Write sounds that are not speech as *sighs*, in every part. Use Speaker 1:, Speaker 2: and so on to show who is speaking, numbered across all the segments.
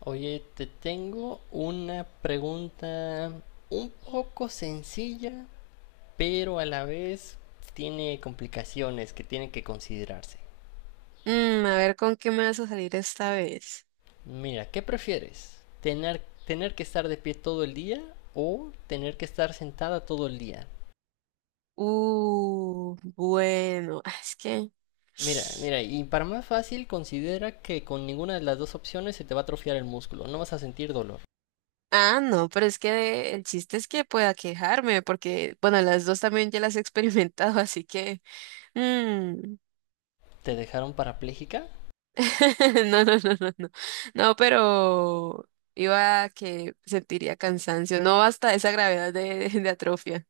Speaker 1: Oye, te tengo una pregunta un poco sencilla, pero a la vez tiene complicaciones que tienen que considerarse.
Speaker 2: Mm, a ver con qué me vas a salir esta vez.
Speaker 1: Mira, ¿qué prefieres? ¿Tener que estar de pie todo el día o tener que estar sentada todo el día?
Speaker 2: Bueno, ah, es que...
Speaker 1: Mira, mira, y para más fácil, considera que con ninguna de las dos opciones se te va a atrofiar el músculo, no vas a sentir dolor.
Speaker 2: Ah, no, pero es que el chiste es que pueda quejarme, porque, bueno, las dos también ya las he experimentado, *laughs* así que... mm,
Speaker 1: ¿Te dejaron parapléjica?
Speaker 2: *laughs* no, no, no, no, no. No, pero iba a que sentiría cansancio, no hasta esa gravedad de, *laughs* de atrofia.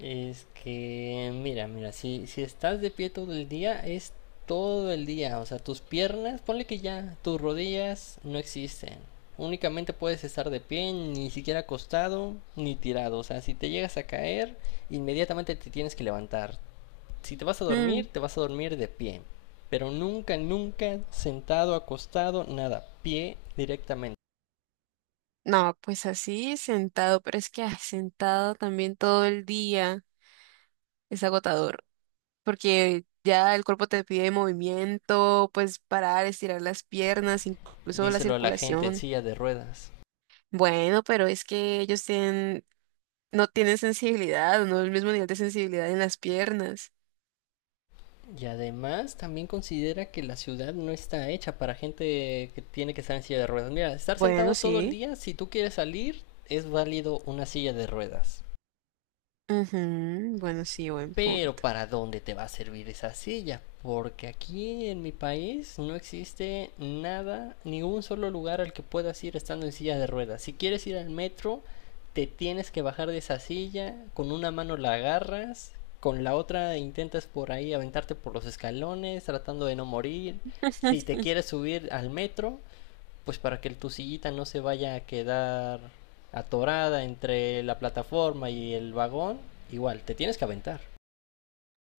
Speaker 1: Es que, mira, mira, si estás de pie todo el día, es todo el día. O sea, tus piernas, ponle que ya, tus rodillas no existen. Únicamente puedes estar de pie, ni siquiera acostado, ni tirado. O sea, si te llegas a caer, inmediatamente te tienes que levantar. Si te vas a
Speaker 2: Mm,
Speaker 1: dormir, te vas a dormir de pie. Pero nunca, nunca sentado, acostado, nada. Pie directamente.
Speaker 2: no, pues así, sentado, pero es que sentado también todo el día es agotador. Porque ya el cuerpo te pide movimiento, pues parar, estirar las piernas, incluso la
Speaker 1: Díselo a la gente en
Speaker 2: circulación.
Speaker 1: silla de ruedas.
Speaker 2: Bueno, pero es que ellos tienen, no tienen sensibilidad, no el mismo nivel de sensibilidad en las piernas.
Speaker 1: Y además también considera que la ciudad no está hecha para gente que tiene que estar en silla de ruedas. Mira, estar
Speaker 2: Bueno,
Speaker 1: sentado todo el
Speaker 2: sí.
Speaker 1: día, si tú quieres salir, es válido una silla de ruedas.
Speaker 2: Ujú, bueno, sí, buen
Speaker 1: Pero
Speaker 2: punto.
Speaker 1: ¿para dónde te va a servir esa silla? Porque aquí en mi país no existe nada, ningún solo lugar al que puedas ir estando en silla de ruedas. Si quieres ir al metro, te tienes que bajar de esa silla, con una mano la agarras, con la otra intentas por ahí aventarte por los escalones, tratando de no morir. Si
Speaker 2: *laughs*
Speaker 1: te quieres subir al metro, pues para que tu sillita no se vaya a quedar atorada entre la plataforma y el vagón, igual, te tienes que aventar.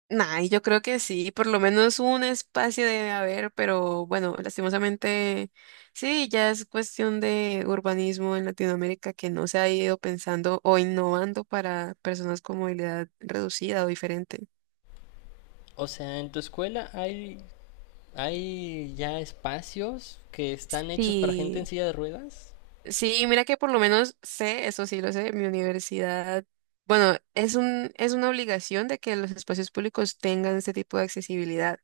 Speaker 2: Nah, y yo creo que sí, por lo menos un espacio debe haber, pero bueno, lastimosamente sí, ya es cuestión de urbanismo en Latinoamérica que no se ha ido pensando o innovando para personas con movilidad reducida o diferente.
Speaker 1: O sea, en tu escuela hay ya espacios que están hechos para gente en
Speaker 2: Sí,
Speaker 1: silla de ruedas.
Speaker 2: sí, mira que por lo menos sé, eso sí lo sé, mi universidad, bueno, es una obligación de que los espacios públicos tengan este tipo de accesibilidad.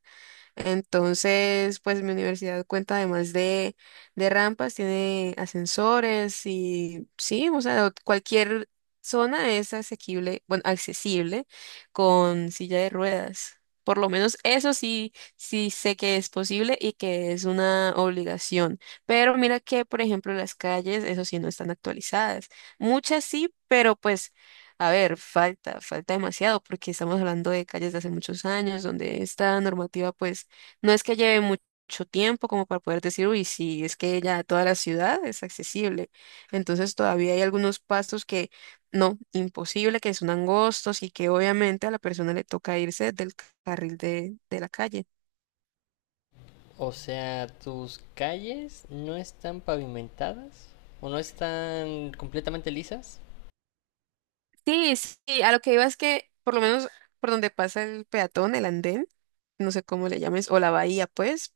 Speaker 2: Entonces, pues mi universidad cuenta además de rampas, tiene ascensores y sí, o sea, cualquier zona es asequible, bueno, accesible con silla de ruedas. Por lo menos eso sí, sí sé que es posible y que es una obligación. Pero mira que, por ejemplo, las calles, eso sí, no están actualizadas. Muchas sí, pero pues... A ver, falta demasiado porque estamos hablando de calles de hace muchos años donde esta normativa pues no es que lleve mucho tiempo como para poder decir, uy, sí, es que ya toda la ciudad es accesible. Entonces todavía hay algunos pastos que no, imposible, que son angostos y que obviamente a la persona le toca irse del de la calle.
Speaker 1: O sea, tus calles no están pavimentadas o no están completamente lisas.
Speaker 2: Sí, sí, a lo que iba es que por lo menos por donde pasa el peatón, el andén, no sé cómo le llames, o la bahía, pues,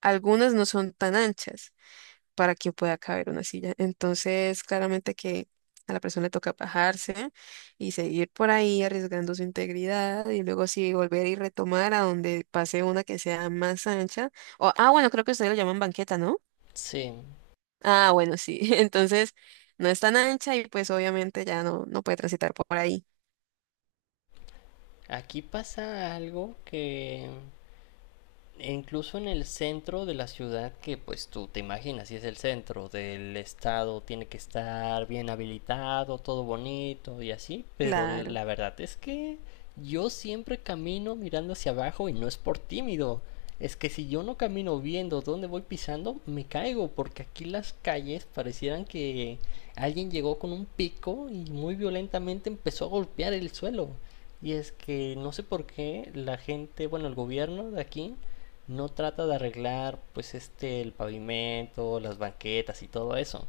Speaker 2: algunas no son tan anchas, para que pueda caber una silla. Entonces, claramente que a la persona le toca bajarse y seguir por ahí arriesgando su integridad y luego sí volver y retomar a donde pase una que sea más ancha. O, ah, bueno, creo que ustedes lo llaman banqueta, ¿no?
Speaker 1: Sí,
Speaker 2: Ah, bueno, sí. *laughs* Entonces, no es tan ancha y pues obviamente ya no, no puede transitar por ahí.
Speaker 1: aquí pasa algo que e incluso en el centro de la ciudad, que pues tú te imaginas, si es el centro del estado, tiene que estar bien habilitado, todo bonito y así, pero
Speaker 2: Claro.
Speaker 1: la verdad es que yo siempre camino mirando hacia abajo y no es por tímido. Es que si yo no camino viendo dónde voy pisando, me caigo, porque aquí las calles parecieran que alguien llegó con un pico y muy violentamente empezó a golpear el suelo. Y es que no sé por qué la gente, bueno, el gobierno de aquí no trata de arreglar pues este el pavimento, las banquetas y todo eso.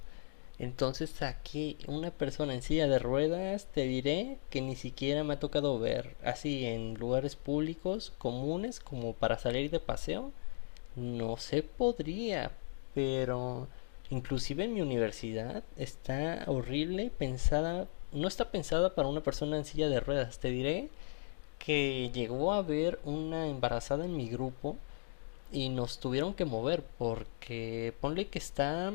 Speaker 1: Entonces aquí una persona en silla de ruedas te diré que ni siquiera me ha tocado ver así en lugares públicos comunes como para salir de paseo. No se podría, pero inclusive en mi universidad está horrible pensada, no está pensada para una persona en silla de ruedas. Te diré que llegó a haber una embarazada en mi grupo y nos tuvieron que mover porque ponle que está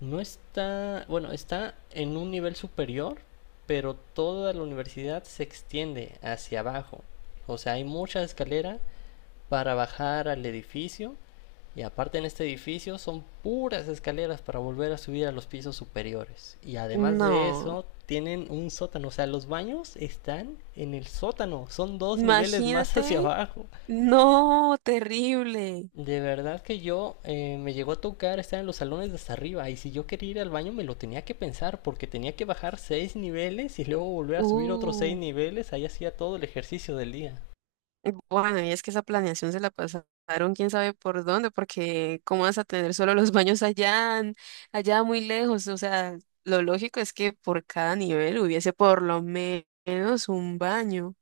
Speaker 1: no está bueno está en un nivel superior, pero toda la universidad se extiende hacia abajo. O sea, hay mucha escalera para bajar al edificio y aparte en este edificio son puras escaleras para volver a subir a los pisos superiores. Y además de
Speaker 2: No.
Speaker 1: eso, tienen un sótano. O sea, los baños están en el sótano. Son dos niveles más *laughs* hacia
Speaker 2: Imagínate.
Speaker 1: abajo.
Speaker 2: No, terrible.
Speaker 1: De verdad que yo me llegó a tocar estar en los salones de hasta arriba y si yo quería ir al baño me lo tenía que pensar porque tenía que bajar 6 niveles y luego volver a subir otros 6
Speaker 2: Uh.
Speaker 1: niveles, ahí hacía todo el ejercicio del día.
Speaker 2: Bueno, y es que esa planeación se la pasaron quién sabe por dónde, porque cómo vas a tener solo los *laughs* baños allá, allá muy lejos. O sea, lo lógico es que por cada nivel hubiese menos un baño.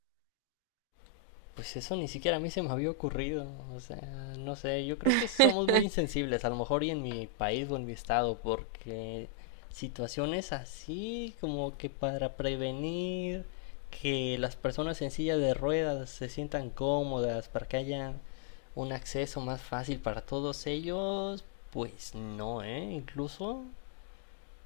Speaker 1: Pues eso ni siquiera a mí se me había ocurrido, o sea, no sé, yo creo que somos muy
Speaker 2: *laughs*
Speaker 1: insensibles, a lo mejor y en mi país o en mi estado, porque situaciones así como que para prevenir que las personas en silla de ruedas se sientan cómodas, para que haya un acceso más fácil para todos ellos, pues no, ¿eh? Incluso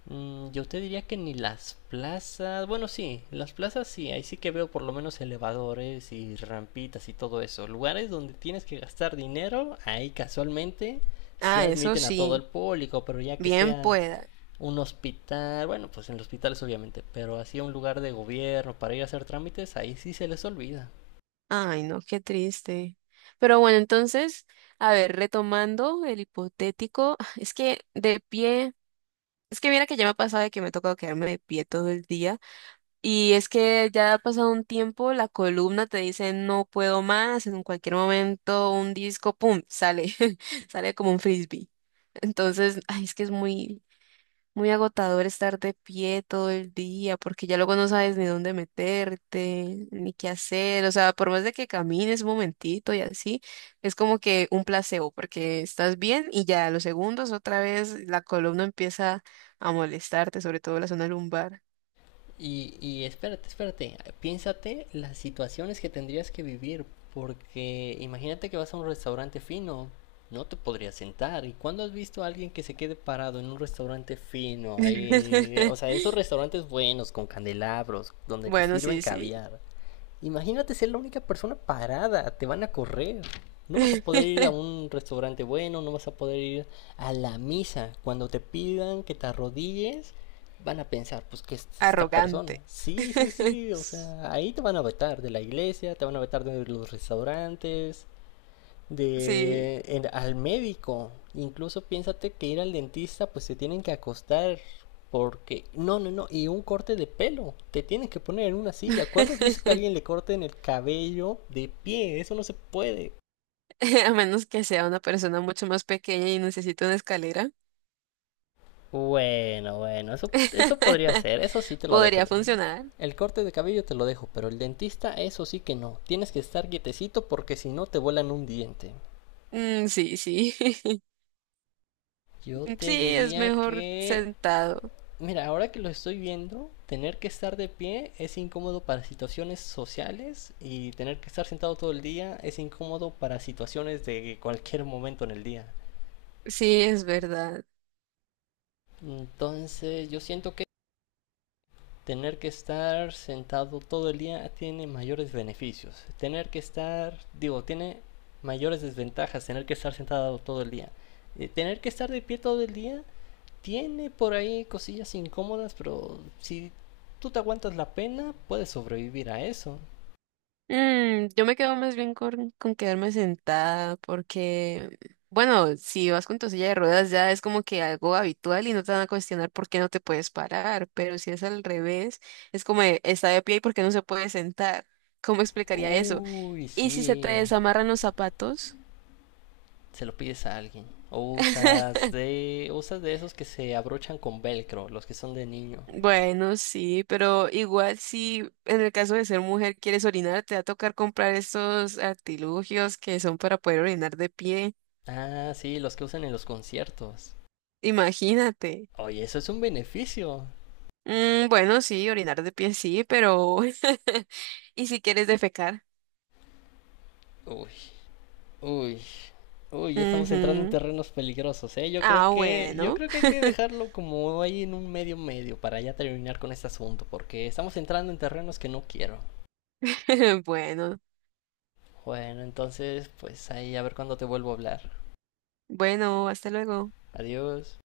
Speaker 1: yo te diría que ni las plazas, bueno, sí, las plazas sí, ahí sí que veo por lo menos elevadores y rampitas y todo eso. Lugares donde tienes que gastar dinero, ahí casualmente sí
Speaker 2: Ah, eso
Speaker 1: admiten a todo el
Speaker 2: sí,
Speaker 1: público, pero ya que
Speaker 2: bien
Speaker 1: sea
Speaker 2: pueda.
Speaker 1: un hospital, bueno, pues en los hospitales obviamente, pero así un lugar de gobierno para ir a hacer trámites, ahí sí se les olvida.
Speaker 2: Ay, no, qué triste. Pero bueno, entonces, a ver, retomando el hipotético, *sighs* es que de pie, es que mira que ya me ha pasado de que me ha tocado quedarme de pie todo el día. Y es que ya ha pasado un tiempo, la columna te dice no puedo más, en cualquier momento un disco, ¡pum!, sale, *laughs* sale como un frisbee. Entonces, ay, es que es muy agotador estar de pie todo el día, porque ya luego no sabes ni dónde meterte, ni qué hacer. O sea, por más de que camines un momentito y así, es como que un placebo, porque estás bien y ya a los segundos otra vez la columna empieza a molestarte, sobre todo la zona lumbar.
Speaker 1: Y espérate, espérate, piénsate las situaciones que tendrías que vivir, porque imagínate que vas a un restaurante fino, no te podrías sentar. ¿Y cuándo has visto a alguien que se quede parado en un restaurante fino? Ahí, o
Speaker 2: *laughs*
Speaker 1: sea, esos restaurantes buenos, con candelabros, donde te
Speaker 2: Bueno,
Speaker 1: sirven
Speaker 2: sí, sí.
Speaker 1: caviar. Imagínate ser la única persona parada, te van a correr. No vas a poder ir a
Speaker 2: *laughs*
Speaker 1: un restaurante bueno, no vas a poder ir a la misa. Cuando te pidan que te arrodilles, van a pensar, pues, ¿qué es esta persona?
Speaker 2: Arrogante.
Speaker 1: Sí, sí,
Speaker 2: *laughs*
Speaker 1: sí, o sea, ahí te van a vetar de la iglesia, te van a vetar de los restaurantes,
Speaker 2: Sí.
Speaker 1: de al médico. Incluso piénsate que ir al dentista, pues se tienen que acostar porque no, no, no, y un corte de pelo, te tienen que poner en una silla. ¿Cuándo has visto que a
Speaker 2: *laughs*
Speaker 1: alguien le corten el cabello de pie? Eso no se puede.
Speaker 2: A menos que sea una persona mucho más pequeña y necesite una escalera,
Speaker 1: Bueno, bueno, eso podría ser, eso
Speaker 2: *laughs*
Speaker 1: sí te lo dejo.
Speaker 2: podría funcionar.
Speaker 1: El corte de cabello te lo dejo, pero el dentista eso sí que no. Tienes que estar quietecito porque si no te vuelan un diente.
Speaker 2: Mm, sí, sí. *laughs*
Speaker 1: Yo
Speaker 2: Sí,
Speaker 1: te
Speaker 2: es
Speaker 1: diría
Speaker 2: mejor
Speaker 1: que
Speaker 2: sentado.
Speaker 1: Mira, ahora que lo estoy viendo, tener que estar de pie es incómodo para situaciones sociales y tener que estar sentado todo el día es incómodo para situaciones de cualquier momento en el día.
Speaker 2: Sí, es verdad.
Speaker 1: Entonces, yo siento que tener que estar sentado todo el día tiene mayores beneficios. Tener que estar, digo, tiene mayores desventajas tener que estar sentado todo el día. Tener que estar de pie todo el día tiene por ahí cosillas incómodas, pero si tú te aguantas la pena, puedes sobrevivir a eso.
Speaker 2: Mm, yo me quedo más bien con quedarme sentada porque, bueno, si vas con tu silla de ruedas ya es como que algo habitual y no te van a cuestionar por qué no te puedes parar, pero si es al revés, es como de, está de pie y por qué no se puede sentar. ¿Cómo explicaría eso?
Speaker 1: Uy,
Speaker 2: ¿Y si se te
Speaker 1: sí.
Speaker 2: desamarran los zapatos?
Speaker 1: Se lo pides a alguien. O usas
Speaker 2: *laughs*
Speaker 1: de. Usas de esos que se abrochan con velcro, los que son de niño.
Speaker 2: Bueno, sí, pero igual si en el caso de ser mujer quieres orinar, te va a tocar comprar estos artilugios que son para poder orinar de pie.
Speaker 1: Ah, sí, los que usan en los conciertos.
Speaker 2: Imagínate.
Speaker 1: Oye, eso es un beneficio.
Speaker 2: Mm, bueno, sí, orinar de pie sí, pero... *laughs* ¿Y si quieres defecar?
Speaker 1: Uy, uy, uy, ya estamos entrando en
Speaker 2: Ujú.
Speaker 1: terrenos peligrosos, ¿eh?
Speaker 2: Ah,
Speaker 1: Yo
Speaker 2: bueno.
Speaker 1: creo que hay que
Speaker 2: *laughs*
Speaker 1: dejarlo como ahí en un medio medio para ya terminar con este asunto, porque estamos entrando en terrenos que no quiero.
Speaker 2: Bueno,
Speaker 1: Bueno, entonces, pues ahí a ver cuándo te vuelvo a hablar.
Speaker 2: bueno, hasta luego.
Speaker 1: Adiós.